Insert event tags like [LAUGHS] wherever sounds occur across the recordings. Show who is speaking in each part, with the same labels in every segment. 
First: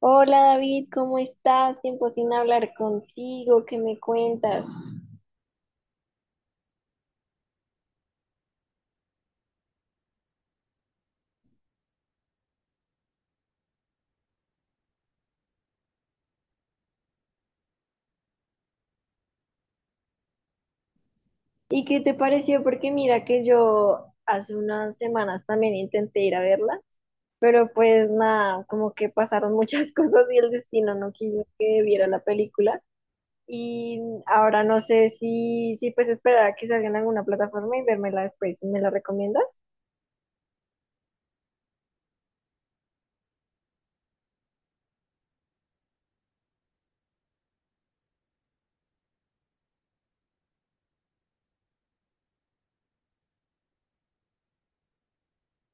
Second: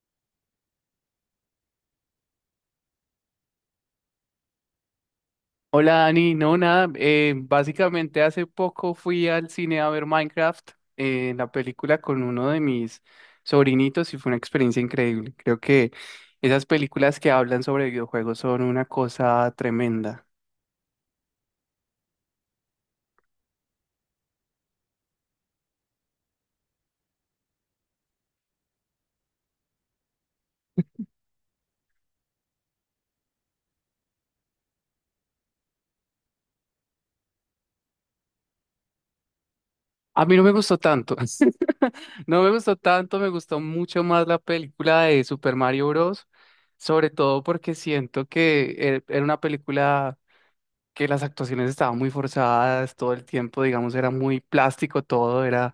Speaker 1: Hola David, ¿cómo estás? Tiempo sin hablar contigo, ¿qué me cuentas?
Speaker 2: Hola Dani, no nada, básicamente hace poco fui al cine a ver Minecraft, la película con uno de mis sobrinitos y fue una experiencia increíble. Creo que esas películas que hablan sobre videojuegos son una cosa tremenda.
Speaker 1: ¿Y qué te pareció? Porque mira que yo hace unas semanas también intenté ir a verla, pero pues nada, como que pasaron muchas [LAUGHS] cosas y el destino no quiso que viera la película. Y ahora no sé si pues esperar a que salga en alguna plataforma y vérmela después. Si ¿Me la recomiendas?
Speaker 2: A mí no me gustó tanto, [LAUGHS] no me gustó tanto, me gustó mucho más la película de Super Mario Bros., sobre todo porque siento que era una película que las actuaciones estaban muy forzadas todo el tiempo, digamos, era muy plástico todo, era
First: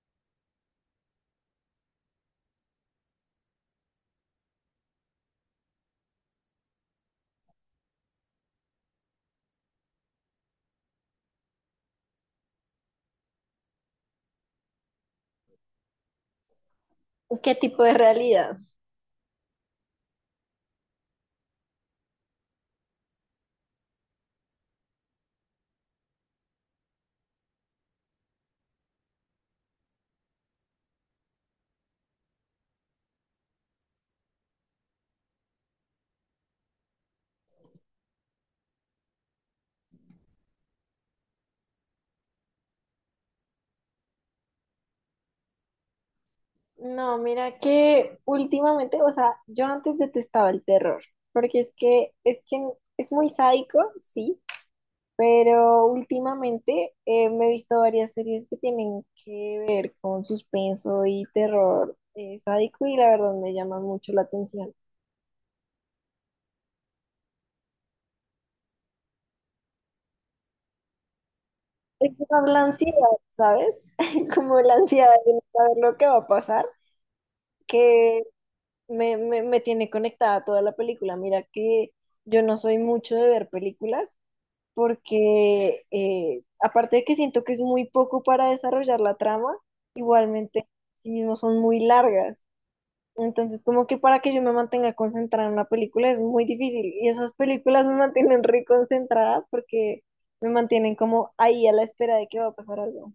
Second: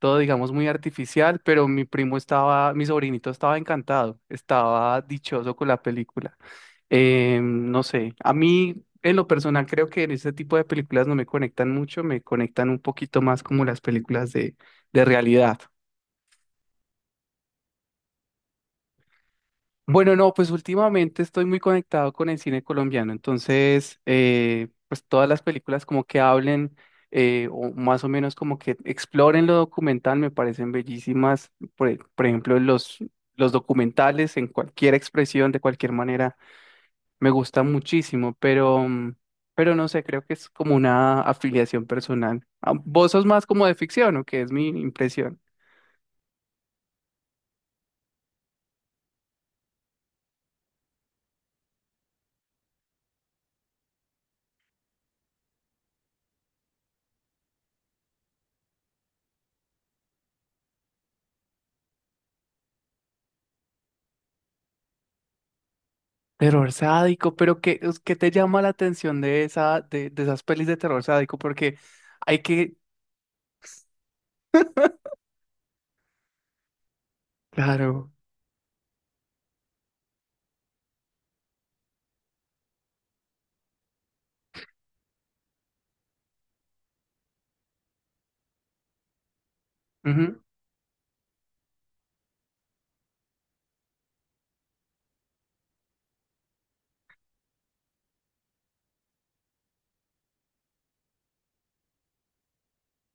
Speaker 2: todo, digamos, muy artificial, pero mi sobrinito estaba encantado, estaba dichoso con la película. No sé, a mí en lo personal creo que en ese tipo de películas no me conectan mucho, me conectan un poquito más como las películas de realidad.
Speaker 1: ¿Qué tipo de realidad?
Speaker 2: Bueno, no, pues últimamente estoy muy conectado con el cine colombiano, entonces, pues todas las películas como que hablen o más o menos como que exploren lo documental me parecen bellísimas. Por ejemplo, los documentales en cualquier expresión, de cualquier manera, me gustan muchísimo, pero, pero no sé, creo que es como una afiliación personal. Ah, ¿vos sos más como de ficción o qué es mi impresión?
Speaker 1: No, mira que últimamente, o sea, yo antes detestaba el terror, porque es que es muy sádico, sí, pero últimamente me he visto varias series que tienen que ver con suspenso y terror sádico y la verdad me llama mucho la atención.
Speaker 2: Terror sádico, pero ¿qué, qué te llama la atención de esa, de esas pelis de terror sádico? Porque
Speaker 1: Es
Speaker 2: hay
Speaker 1: más la
Speaker 2: que,
Speaker 1: ansiedad, ¿sabes? [LAUGHS] Como la ansiedad de no saber lo que va a pasar,
Speaker 2: claro.
Speaker 1: que me tiene conectada toda la película. Mira que yo no soy mucho de ver películas porque aparte de que siento que es muy poco para desarrollar la trama, igualmente sí mismo son muy largas. Entonces, como que para que yo me mantenga concentrada en una película es muy difícil. Y esas películas me mantienen re concentrada porque me mantienen como ahí a la espera de que va a pasar algo.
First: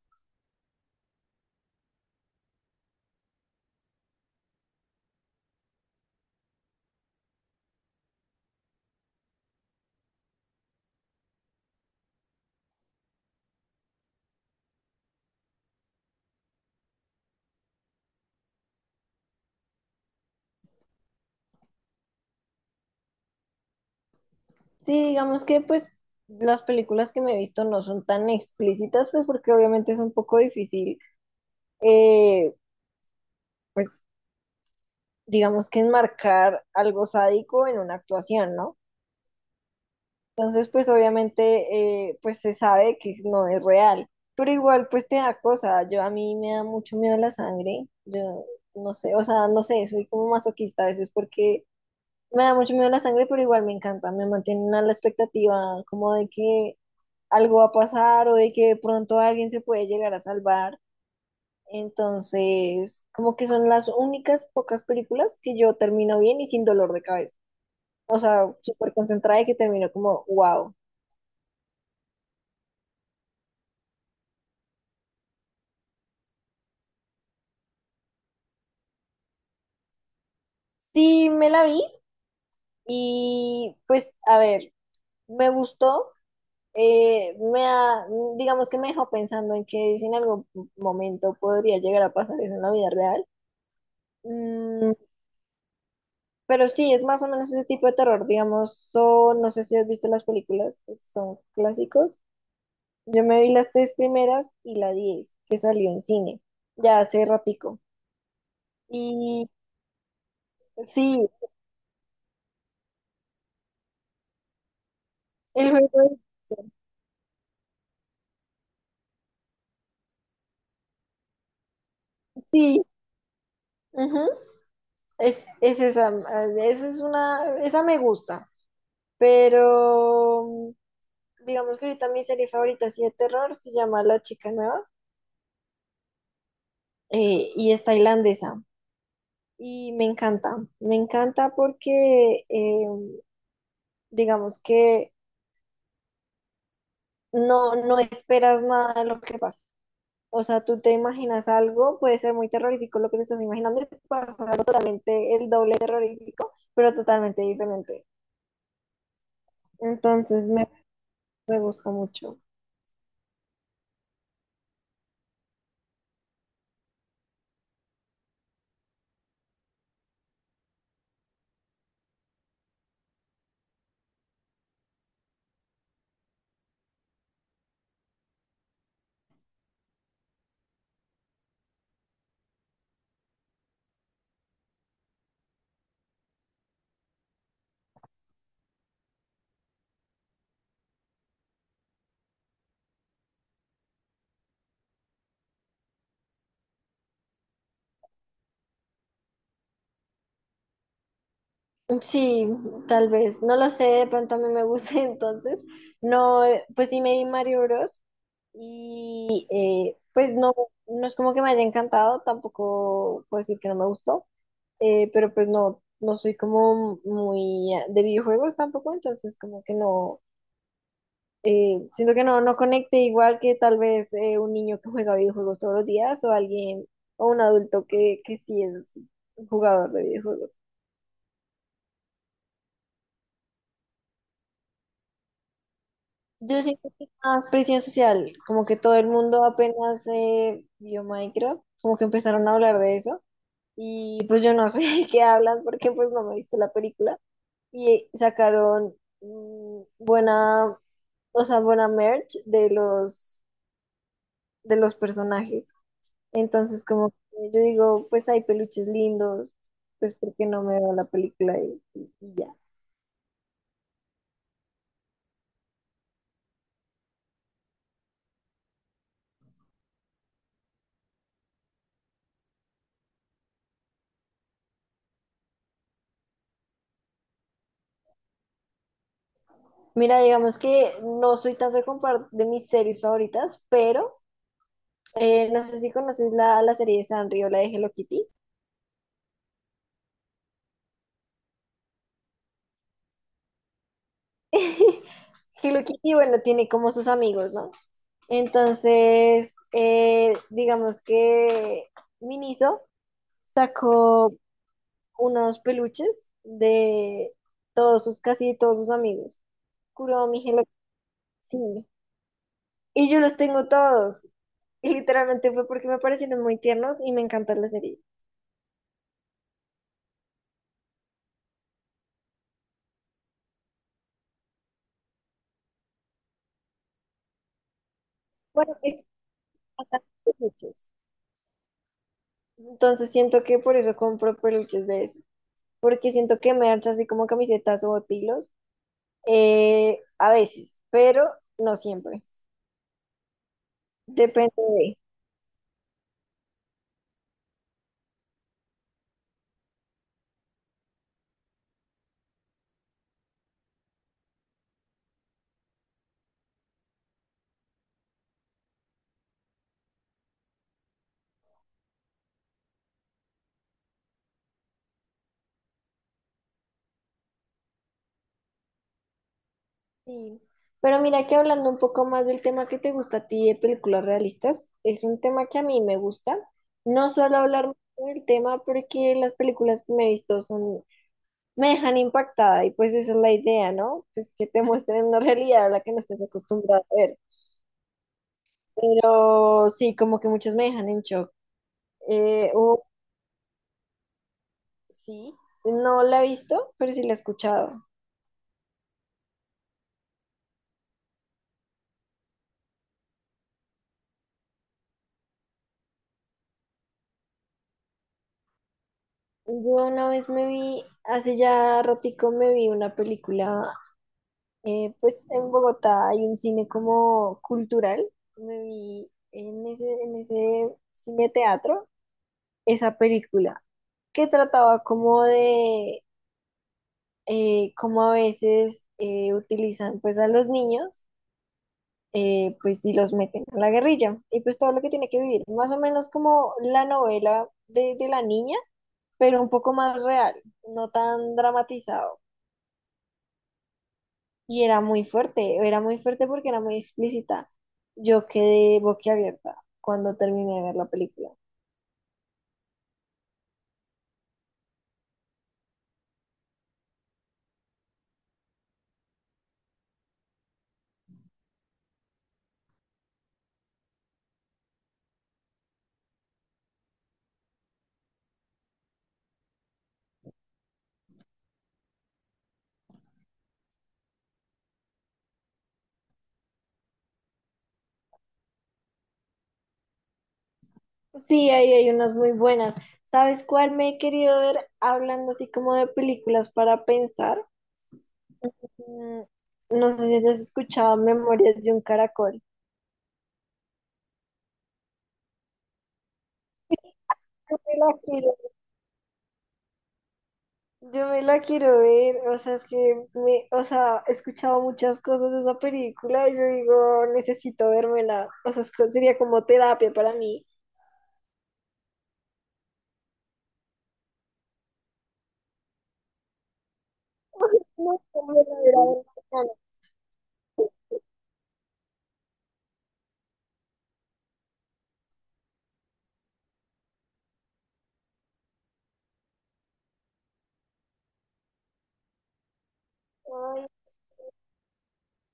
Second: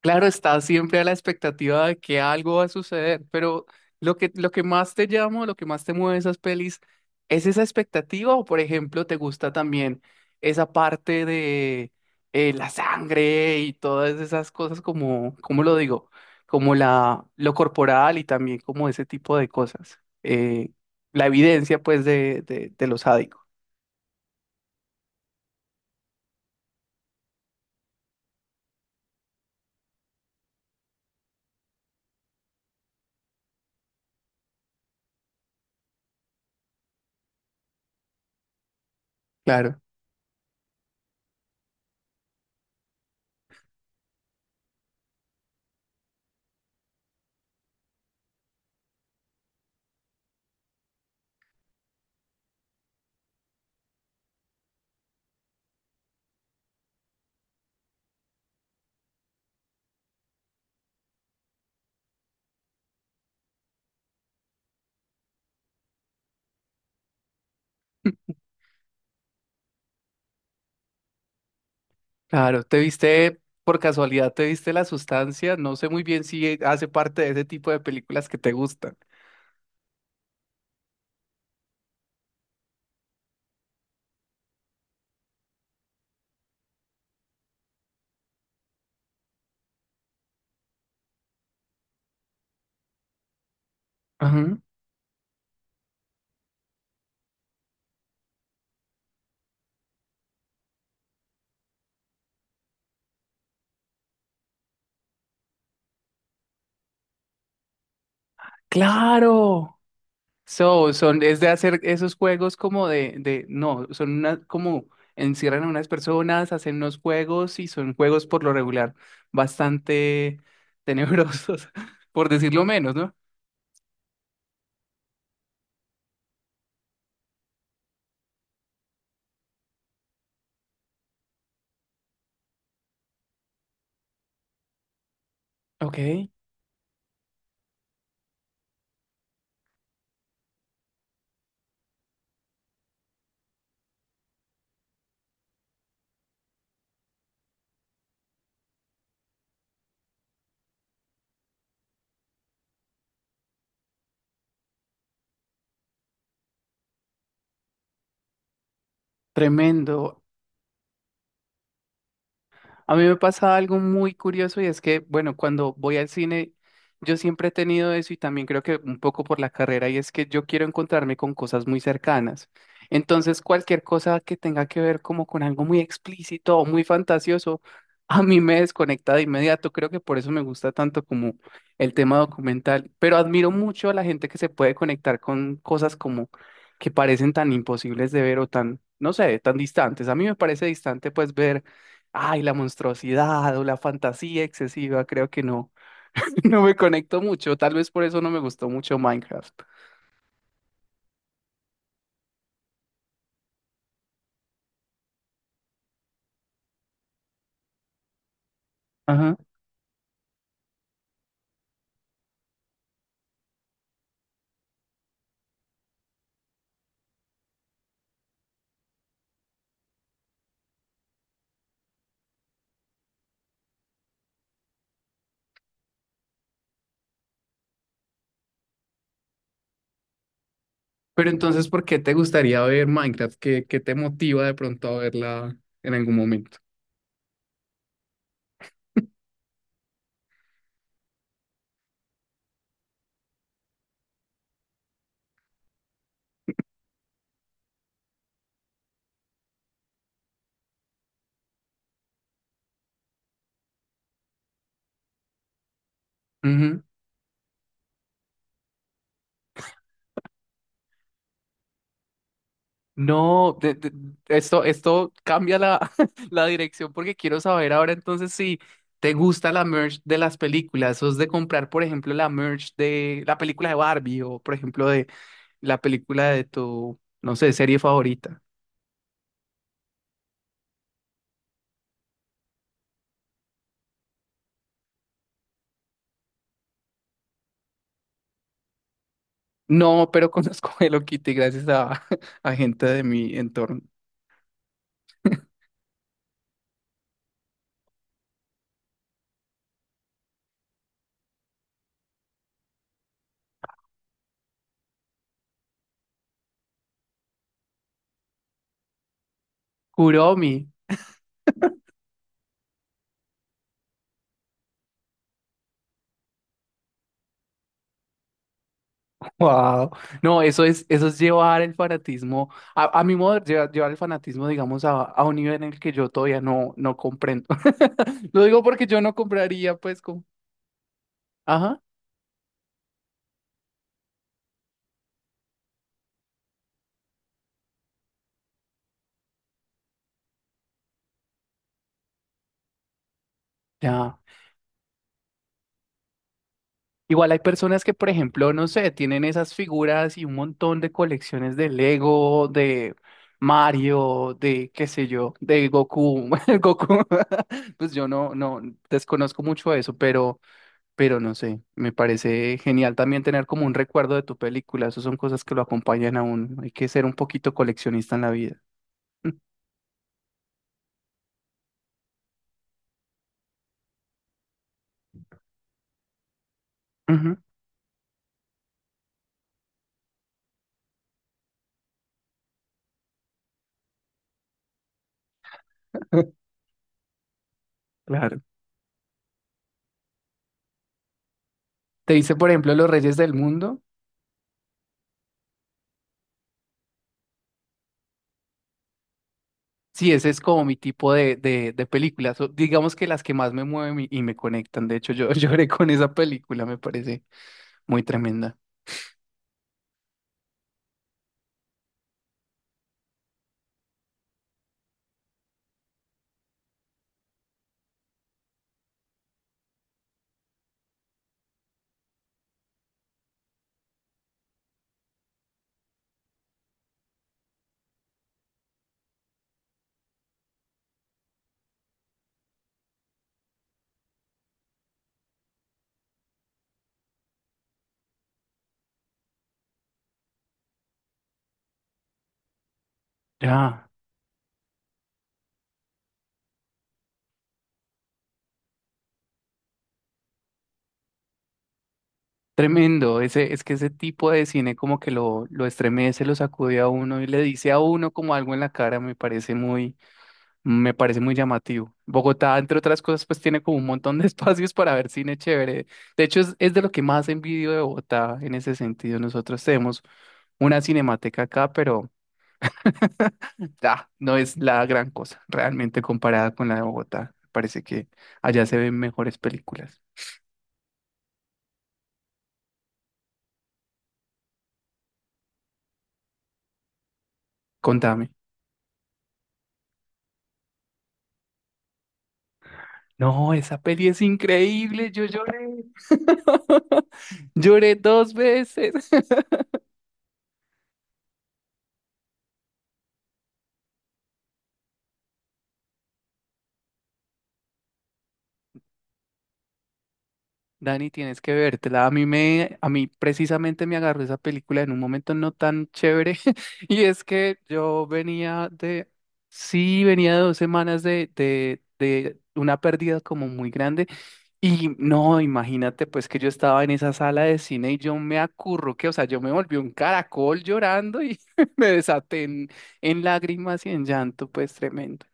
Speaker 2: Claro, estás siempre a la expectativa de que algo va a suceder, pero lo que más te llama, lo que más te mueve de esas pelis, ¿es esa expectativa o, por ejemplo, te gusta también esa parte de la sangre y todas esas cosas como, ¿cómo lo digo? Como la, lo corporal y también como ese tipo de cosas. La evidencia, pues, de lo sádico.
Speaker 1: Sí, digamos que pues las películas que me he visto no son tan explícitas, pues porque obviamente es un poco difícil, eh, pues digamos que enmarcar algo sádico en una actuación, ¿no?
Speaker 2: Claro.
Speaker 1: Entonces, pues obviamente, pues se sabe que no es real, pero igual, pues te da cosa. Yo a mí me da mucho miedo la sangre. Yo no sé, o sea, no sé, soy como masoquista a veces porque me da mucho miedo la sangre, pero igual me encanta. Me mantienen a la expectativa como de que algo va a pasar o de que de pronto alguien se puede llegar a salvar. Entonces, como que son las únicas pocas películas que yo termino bien y sin dolor de cabeza. O sea, súper concentrada y que termino como, wow.
Speaker 2: Claro, te viste, por casualidad, te viste La Sustancia. No sé muy bien si hace parte de ese tipo de películas que te gustan.
Speaker 1: Sí, me la vi. Y pues, a ver, me gustó, eh, me ha- digamos que me dejó pensando en que si en algún momento podría llegar a pasar eso en la vida real.
Speaker 2: Ajá.
Speaker 1: Mm, pero sí, es más o menos ese tipo de terror, digamos, son, no sé si has visto las películas, que son clásicos. Yo me vi las tres primeras y la diez, que salió en cine, ya hace ratico. Y
Speaker 2: Claro. So, son,
Speaker 1: sí,
Speaker 2: es de hacer esos juegos como no, son una, como encierran a
Speaker 1: el
Speaker 2: unas
Speaker 1: juego,
Speaker 2: personas, hacen unos juegos y son juegos por lo regular bastante tenebrosos, [LAUGHS] por decirlo
Speaker 1: sí,
Speaker 2: menos, ¿no?
Speaker 1: ujú. Es, es esa, esa es una, esa me gusta. Pero digamos que ahorita mi serie favorita así de terror se llama La Chica Nueva,
Speaker 2: Ok,
Speaker 1: y es tailandesa. Y me encanta porque digamos que no esperas nada de lo que pasa. O sea, tú te imaginas algo, puede ser muy terrorífico lo que te estás imaginando, y pasa algo totalmente el doble terrorífico, pero totalmente diferente.
Speaker 2: tremendo.
Speaker 1: Entonces me, me gusta mucho.
Speaker 2: A mí me pasa algo muy curioso y es que, bueno, cuando voy al cine, yo siempre he tenido eso y también creo que un poco por la carrera y es que yo quiero encontrarme con cosas muy cercanas. Entonces, cualquier cosa que tenga que ver como con algo muy explícito o muy fantasioso, [LAUGHS] a mí me desconecta de inmediato. Creo que por eso me gusta tanto como el tema documental, pero admiro mucho a la gente que se puede conectar con cosas como que parecen tan imposibles de ver o tan, no sé, tan distantes. A mí me parece distante pues ver ay, la monstruosidad o la fantasía excesiva, creo que no. [LAUGHS] No me conecto mucho, tal vez por eso no me gustó mucho Minecraft.
Speaker 1: Sí, tal vez, no lo sé, de pronto a mí me gusta [LAUGHS] entonces, no, pues sí me vi Mario Bros
Speaker 2: Ajá.
Speaker 1: y pues no, no es como que me haya encantado, tampoco puedo decir que no me gustó, pero pues no, no soy como muy de videojuegos tampoco, entonces como que no, siento que no conecte igual que tal vez un niño que juega videojuegos todos los días o alguien o un adulto que sí es jugador de videojuegos.
Speaker 2: Pero entonces, ¿por qué te gustaría ver Minecraft? ¿Qué, qué te motiva de pronto a verla en algún momento?
Speaker 1: Yo siento que más presión social, como que todo el mundo apenas vio Minecraft, como que empezaron a hablar de eso y pues yo no sé [LAUGHS] de qué hablan porque pues no me he visto la película y sacaron mm, buena, o sea, buena merch de los personajes.
Speaker 2: Ujú.
Speaker 1: Entonces como que yo digo, pues hay peluches lindos, pues porque no me veo la película y ya.
Speaker 2: No, de- Esto cambia la, [LAUGHS] la dirección porque quiero saber ahora entonces si te gusta la merch de las películas, sos de comprar, por ejemplo, la merch de la película de Barbie o, por ejemplo, de la película de tu, no sé, serie favorita.
Speaker 1: Mira, digamos que no soy tanto de de mis series favoritas, pero no sé si conoces la serie de Sanrio, la de Hello Kitty.
Speaker 2: No, pero [LAUGHS] conozco a Hello Kitty gracias a, [LAUGHS] a gente de mi entorno.
Speaker 1: [LAUGHS] Hello Kitty, bueno, tiene como sus amigos, ¿no? Entonces, digamos que Miniso sacó unos peluches de todos sus, casi todos sus amigos. Kuromi,
Speaker 2: Kuromi.
Speaker 1: Hello Kitty. Sí. Y yo los tengo todos. Y literalmente fue porque me parecieron muy tiernos y me encanta la serie.
Speaker 2: Wow. No, eso es llevar el fanatismo, a mi modo, llevar, llevar el fanatismo, digamos, a un nivel en el que yo todavía no, no comprendo. [LAUGHS] Lo digo
Speaker 1: Bueno,
Speaker 2: porque yo
Speaker 1: es
Speaker 2: no compraría, pues,
Speaker 1: bastante
Speaker 2: como.
Speaker 1: peluches.
Speaker 2: Ajá.
Speaker 1: Entonces siento que por eso compro peluches de eso, porque siento que merch, así como camisetas o botilos, a veces, pero no siempre.
Speaker 2: Ya.
Speaker 1: Depende de.
Speaker 2: Igual hay personas que, por ejemplo, no sé, tienen esas figuras y un montón de colecciones de Lego, de Mario, de qué sé yo, de Goku. [LAUGHS] El Goku, [LAUGHS] pues yo no, no desconozco mucho eso, pero no sé, me parece genial también tener como un recuerdo de tu película. Esas son cosas que lo acompañan a uno. Hay que ser un poquito coleccionista en la vida. [LAUGHS]
Speaker 1: Sí. Pero mira que hablando un poco más del tema que te gusta a ti de películas realistas, es un tema que a mí me gusta. No suelo
Speaker 2: Ujú,
Speaker 1: hablar mucho del tema porque las películas que me he visto son, me dejan impactada y pues esa es la idea, ¿no? Pues que te muestren una realidad a la que no estés
Speaker 2: [LAUGHS]
Speaker 1: acostumbrada a ver.
Speaker 2: claro.
Speaker 1: Pero sí, como que muchas me dejan en shock.
Speaker 2: Te dice, por
Speaker 1: Eh,
Speaker 2: ejemplo, Los Reyes del Mundo.
Speaker 1: Sí, no la he visto, pero sí la he escuchado.
Speaker 2: Sí, ese es como mi tipo de películas, o digamos que las que más me mueven y me conectan. De hecho, yo [LAUGHS] lloré con esa película, me parece muy tremenda.
Speaker 1: Yo una vez me vi, hace ya ratico me vi una película, pues en Bogotá hay un cine como cultural, me vi en en ese cine teatro esa película que trataba como de cómo a veces utilizan pues a los niños, pues si los meten a la guerrilla y pues todo lo que tiene que vivir, más o menos como la novela de la niña, pero un poco más real, no tan dramatizado.
Speaker 2: Ya,
Speaker 1: Y era muy fuerte porque era muy explícita. Yo quedé boquiabierta cuando terminé de ver la película.
Speaker 2: tremendo. Ese, es que ese tipo de cine como que lo estremece, lo sacude a uno y le dice a uno como algo en la cara, me parece muy llamativo. Bogotá, entre otras cosas, pues tiene como un montón de [LAUGHS] espacios para ver cine chévere. De hecho, es de lo que más envidio de Bogotá en ese sentido. Nosotros tenemos una cinemateca acá, pero ah, no es la gran cosa, realmente comparada con la de Bogotá. Parece que allá se ven mejores películas.
Speaker 1: Sí, ahí hay unas muy buenas. ¿Sabes cuál me he querido ver hablando así como de películas para pensar?
Speaker 2: Contame.
Speaker 1: Mm, No sé si has escuchado Memorias de un Caracol.
Speaker 2: No, esa peli es increíble, yo lloré. [LAUGHS]
Speaker 1: Yo me la
Speaker 2: Lloré dos
Speaker 1: quiero
Speaker 2: veces. [LAUGHS]
Speaker 1: Yo me la quiero ver, o sea, es que me, o sea, he escuchado muchas cosas de esa película y yo digo, necesito vérmela, o sea, es sería como terapia para mí.
Speaker 2: Dani, tienes que vértela. A mí me, a mí precisamente me agarró esa película en un momento no tan chévere. [LAUGHS] Y es que
Speaker 1: No,
Speaker 2: yo
Speaker 1: no me la
Speaker 2: venía
Speaker 1: verá en
Speaker 2: de,
Speaker 1: semana.
Speaker 2: sí, venía de dos semanas de una pérdida como muy grande. Y no, imagínate pues que yo estaba en esa sala de cine y yo me acurruqué, o sea, yo me volví un caracol llorando y [LAUGHS] me desaté en lágrimas y en llanto, pues tremendo.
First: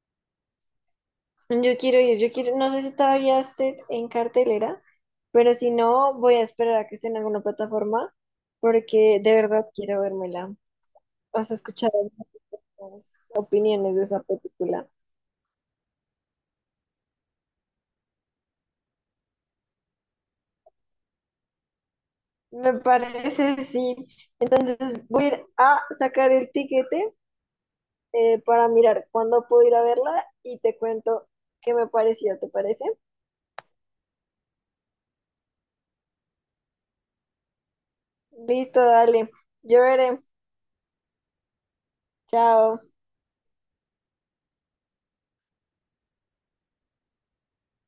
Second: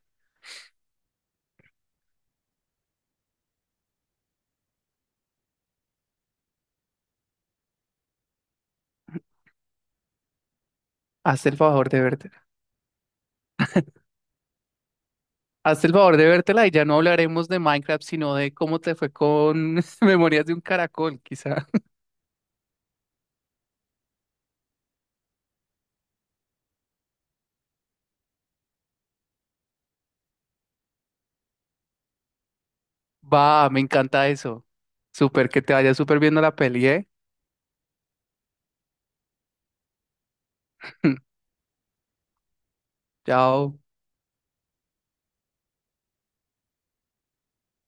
Speaker 1: Ay, yo quiero ir, yo quiero, no sé si todavía esté en cartelera, pero si no, voy a esperar a que esté en alguna plataforma, porque de verdad quiero vérmela. O
Speaker 2: Hazte
Speaker 1: sea,
Speaker 2: el
Speaker 1: he
Speaker 2: favor
Speaker 1: escuchado
Speaker 2: de verte.
Speaker 1: muchas opiniones de esa película.
Speaker 2: Hazte el favor de vértela y ya no hablaremos de Minecraft, sino de cómo te fue con [LAUGHS] Memorias de un Caracol, quizá.
Speaker 1: Me parece, sí. Entonces voy a ir a sacar el tiquete para mirar cuándo puedo ir a verla y te cuento qué me pareció, ¿te parece?
Speaker 2: Va, me encanta eso. Súper, que te vaya súper viendo la peli, ¿eh?
Speaker 1: Listo, dale. Yo veré.
Speaker 2: [LAUGHS]
Speaker 1: Chao.
Speaker 2: Chao.